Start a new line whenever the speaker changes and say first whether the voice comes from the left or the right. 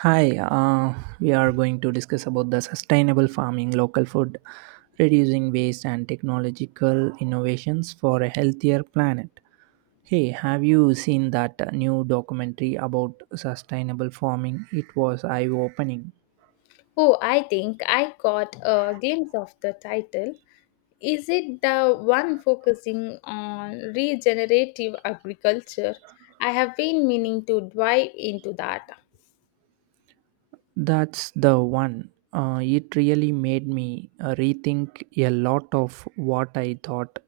right: Hi, we are going to discuss about the sustainable farming, local food, reducing waste, and technological innovations for a healthier planet. Hey, have you seen that new documentary about sustainable farming? It was eye opening.
left: Oh, I think I got a glimpse of the title. Is it the one focusing on regenerative agriculture? I have been meaning to dive into that.
right: That's the one. It really made me rethink a lot of what I thought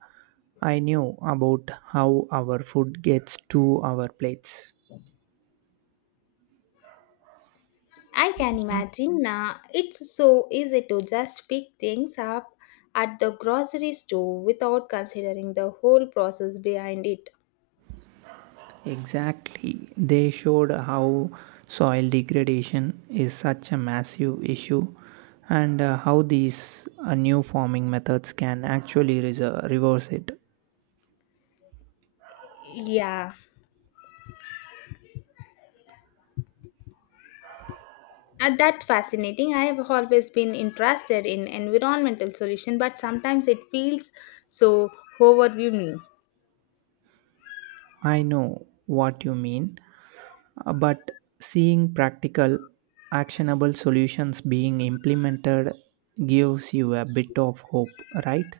right: I knew about how our food gets to our plates.
left: I can imagine, it's so easy to just pick things up at the grocery store without considering the whole process behind it.
right: Exactly. They showed how soil degradation is such a massive issue and how these new farming methods can actually reverse it.
left: Yeah. And that's fascinating. I have always been interested in environmental solution, but sometimes it feels so overwhelming.
right: I know what you mean, but seeing practical, actionable solutions being implemented gives you a bit of hope, right?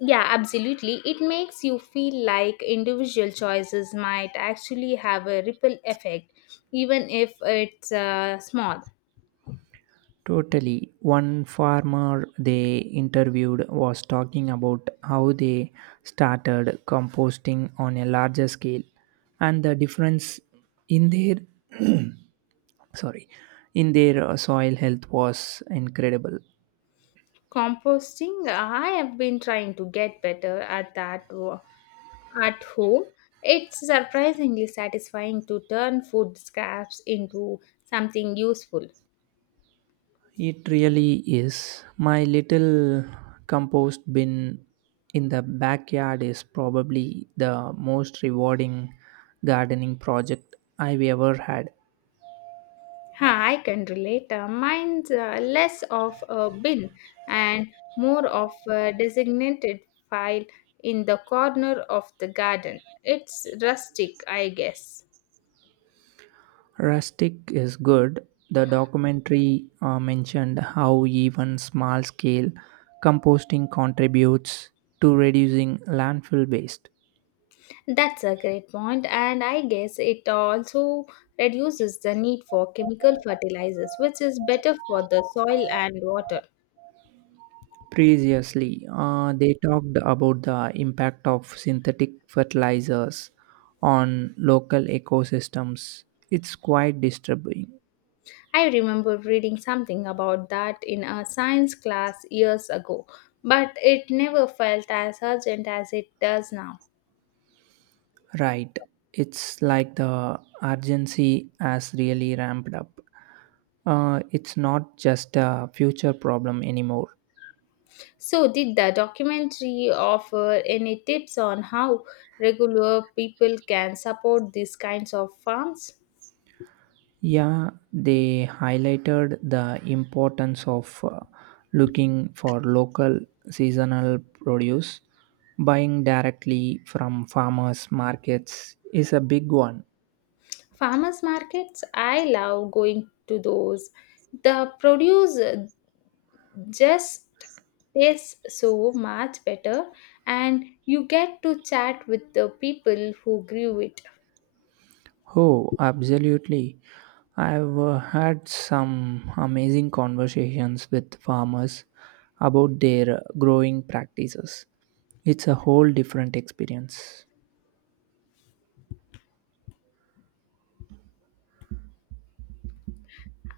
left: Yeah, absolutely. It makes you feel like individual choices might actually have a ripple effect, even if it's, small.
right: Totally. One farmer they interviewed was talking about how they started composting on a larger scale and the difference in their sorry in their soil health was incredible.
left: Composting, I have been trying to get better at at home. It's surprisingly satisfying to turn food scraps into something useful.
right: It really is. My little compost bin in the backyard is probably the most rewarding gardening project I've ever had.
left: Huh, I can relate. Mine's less of a bin and more of a designated file in the corner of the garden. It's rustic, I guess.
right: Rustic is good. The documentary mentioned how even small scale composting contributes to reducing landfill waste.
left: That's a great point, and I guess it also reduces the need for chemical fertilizers, which is better for the soil and water.
right: Previously, they talked about the impact of synthetic fertilizers on local ecosystems. It's quite disturbing.
left: I remember reading something about that in a science class years ago, but it never felt as urgent as it does now.
right: Right. It's like the urgency has really ramped up. It's not just a future problem anymore.
left: So, did the documentary offer any tips on how regular people can support these kinds of farms?
right: Yeah, they highlighted the importance of looking for local seasonal produce. Buying directly from farmers' markets is a big one.
left: Farmers markets, I love going to those. The produce just tastes so much better, and you get to chat with the people who grew it.
right: Oh, absolutely. I've had some amazing conversations with farmers about their growing practices. It's a whole different experience.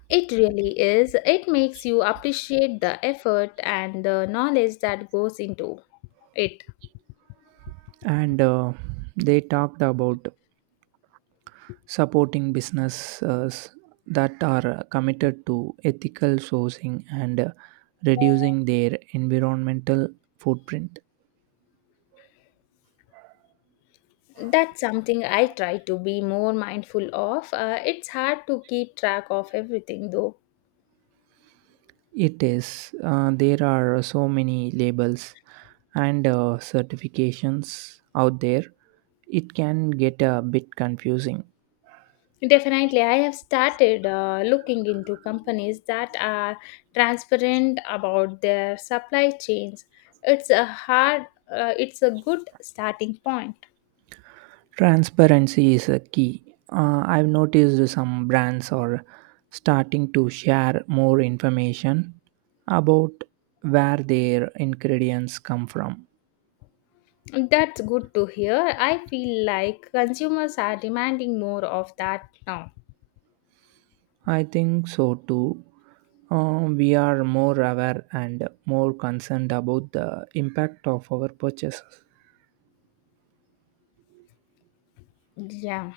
left: It really is. It makes you appreciate the effort and the knowledge that goes into it.
right: And they talked about supporting businesses that are committed to ethical sourcing and reducing their environmental footprint.
left: That's something I try to be more mindful of. It's hard to keep track of everything though.
right: It is, there are so many labels and certifications out there, it can get a bit confusing.
left: Definitely, I have started looking into companies that are transparent about their supply chains. It's a hard it's a good starting point.
right: Transparency is a key. I've noticed some brands are starting to share more information about where their ingredients come from.
left: That's good to hear. I feel like consumers are demanding more of that now.
right: I think so too. We are more aware and more concerned about the impact of our purchases.
left: Yeah.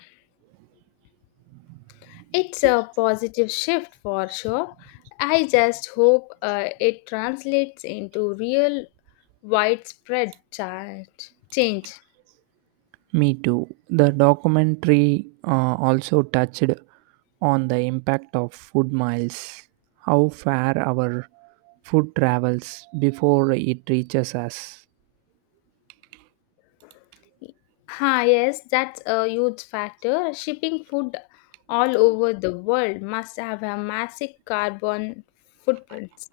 left: It's a positive shift for sure. I just hope, it translates into real widespread change.
right: Me too. The documentary also touched on the impact of food miles, how far our food travels before it reaches us.
left: Ha, yes, that's a huge factor. Shipping food all over the world must have a massive carbon footprint.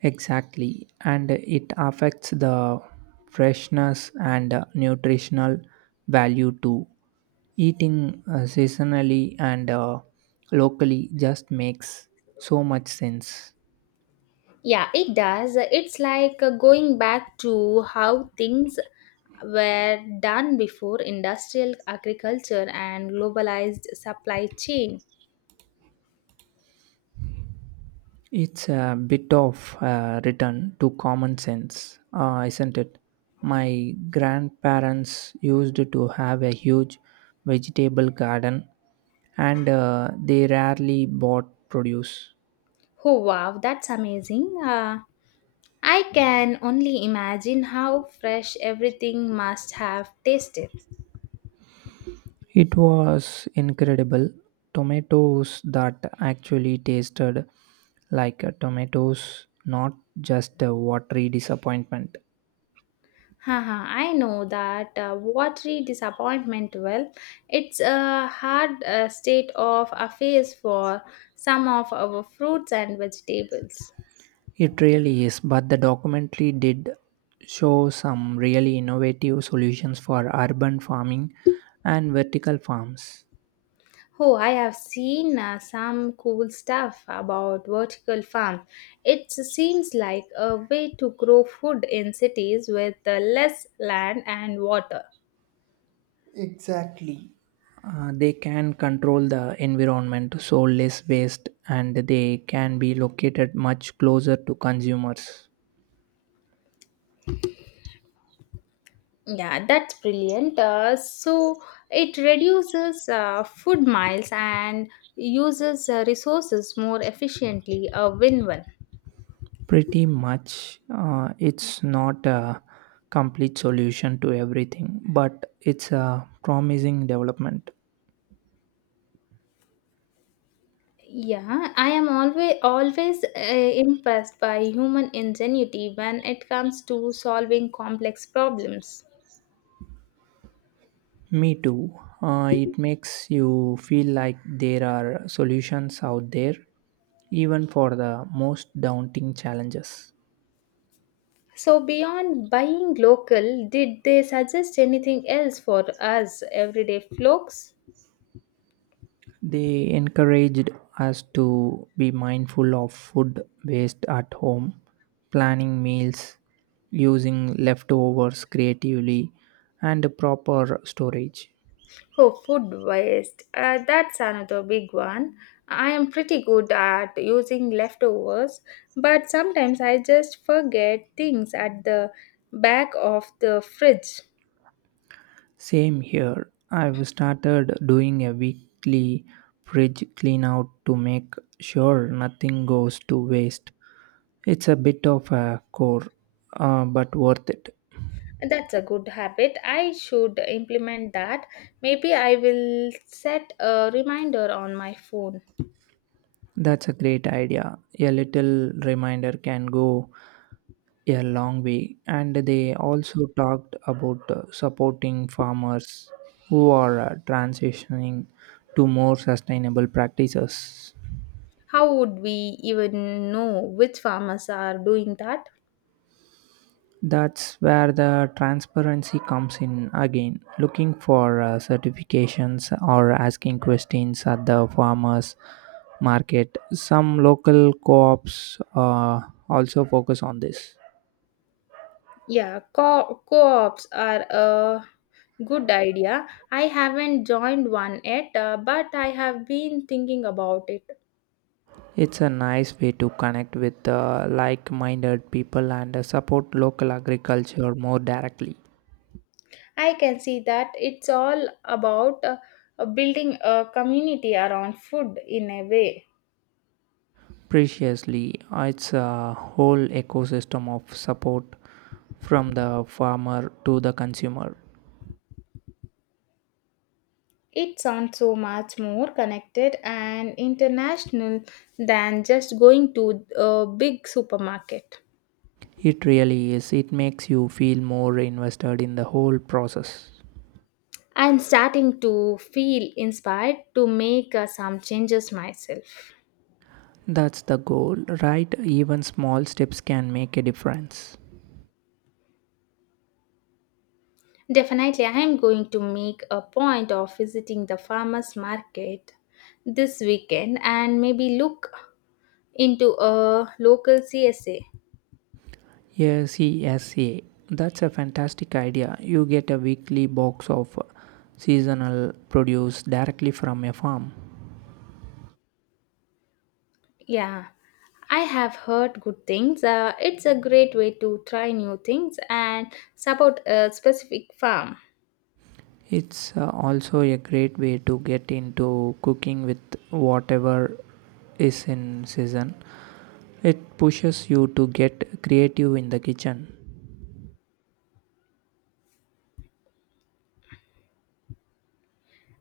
right: Exactly, and it affects the freshness and nutritional value too. Eating seasonally and locally just makes so much sense.
left: Yeah, it does. It's like, going back to how things were done before industrial agriculture and globalized supply chain.
right: It's a bit of a return to common sense, isn't it? My grandparents used to have a huge vegetable garden and they rarely bought produce.
left: Oh wow, that's amazing. I can only imagine how fresh everything must have tasted.
right: It was incredible. Tomatoes that actually tasted like tomatoes, not just a watery disappointment.
left: Haha, I know that watery disappointment. Well, it's a hard, state of affairs for some of our fruits and vegetables.
right: It really is, but the documentary did show some really innovative solutions for urban farming and vertical farms.
left: Oh, I have seen some cool stuff about vertical farm. It seems like a way to grow food in cities with less land and water.
right: They can control the environment, so less waste, and they can be located much closer to consumers.
left: Yeah, that's brilliant. So it reduces food miles and uses resources more efficiently. A win-win.
right: Pretty much, it's not a complete solution to everything, but it's a promising development.
left: Yeah, I am always impressed by human ingenuity when it comes to solving complex problems.
right: Me too. It makes you feel like there are solutions out there, even for the most daunting challenges.
left: So beyond buying local, did they suggest anything else for us everyday folks?
right: They encouraged us to be mindful of food waste at home, planning meals, using leftovers creatively, and proper storage.
left: Oh, food waste. That's another big one. I am pretty good at using leftovers, but sometimes I just forget things at the back of the fridge.
right: Same here. I've started doing a weekly fridge clean out to make sure nothing goes to waste. It's a bit of a chore, but worth it.
left: That's a good habit. I should implement that. Maybe I will set a reminder on my phone.
right: That's a great idea. A little reminder can go a long way. And they also talked about supporting farmers who are transitioning to more sustainable practices.
left: How would we even know which farmers are doing that?
right: That's where the transparency comes in again. Looking for certifications or asking questions at the farmers market. Some local co ops also focus on this.
left: Yeah, co-ops are a good idea. I haven't joined one yet, but I have been thinking about it.
right: It's a nice way to connect with like minded people and support local agriculture more directly.
left: I can see that it's all about building a community around food in a way.
right: Preciously, it's a whole ecosystem of support from the farmer to the consumer.
left: It sounds so much more connected and international than just going to a big supermarket.
right: It really is. It makes you feel more invested in the whole process.
left: I'm starting to feel inspired to make, some changes myself.
right: That's the goal, right? Even small steps can make a difference.
left: Definitely, I am going to make a point of visiting the farmers market this weekend and maybe look into a local CSA.
right: Yes, yes, yeah. That's a fantastic idea. You get a weekly box of seasonal produce directly from a farm.
left: Yeah, I have heard good things. It's a great way to try new things and support a specific farm.
right: It's also a great way to get into cooking with whatever is in season. It pushes you to get creative in the kitchen.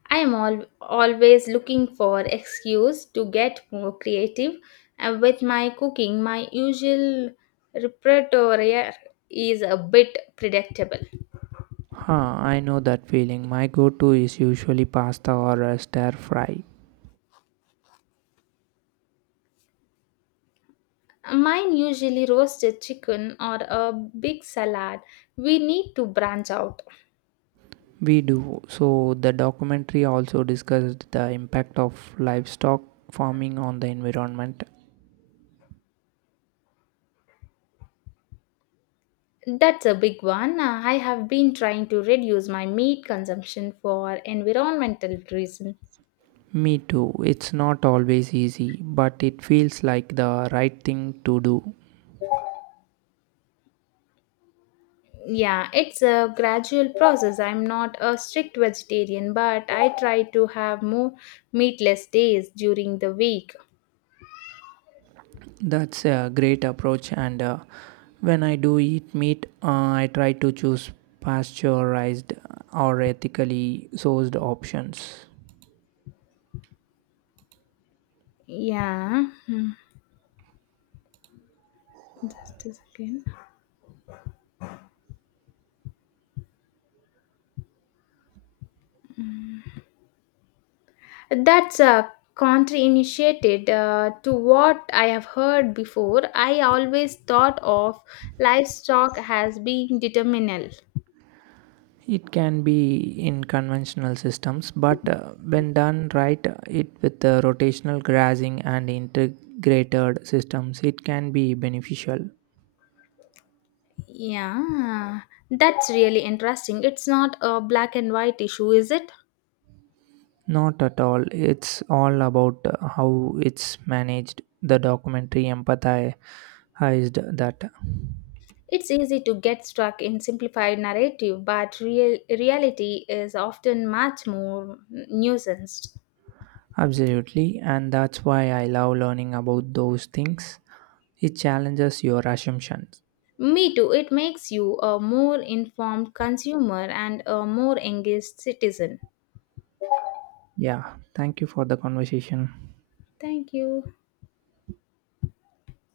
left: I am always looking for excuse to get more creative with my cooking. My usual repertoire is a bit predictable.
right: Huh, I know that feeling. My go to is usually pasta or a stir fry.
left: Mine usually roasted chicken or a big salad. We need to branch out.
right: We do. So, the documentary also discussed the impact of livestock farming on the environment.
left: That's a big one. I have been trying to reduce my meat consumption for environmental reason.
right: Me too. It's not always easy, but it feels like the right thing to do.
left: Yeah, it's a gradual process. I'm not a strict vegetarian, but I try to have more meatless days during the week.
right: That's a great approach, and when I do eat meat, I try to choose pasteurized or ethically sourced options.
left: Yeah. Hmm. Just a second. That's a country initiated to what I have heard before. I always thought of livestock as being determinal.
right: It can be in conventional systems, but when done right, it with rotational grazing and integrated systems, it can be beneficial.
left: Yeah, that's really interesting. It's not a black and white issue, is it?
right: Not at all. It's all about how it's managed. The documentary empathized that
left: It's easy to get stuck in simplified narrative, but real reality is often much more nuanced.
right: absolutely, and that's why I love learning about those things. It challenges your assumptions.
left: Me too. It makes you a more informed consumer and a more engaged citizen.
right: Yeah, thank you for the conversation.
left: Thank you.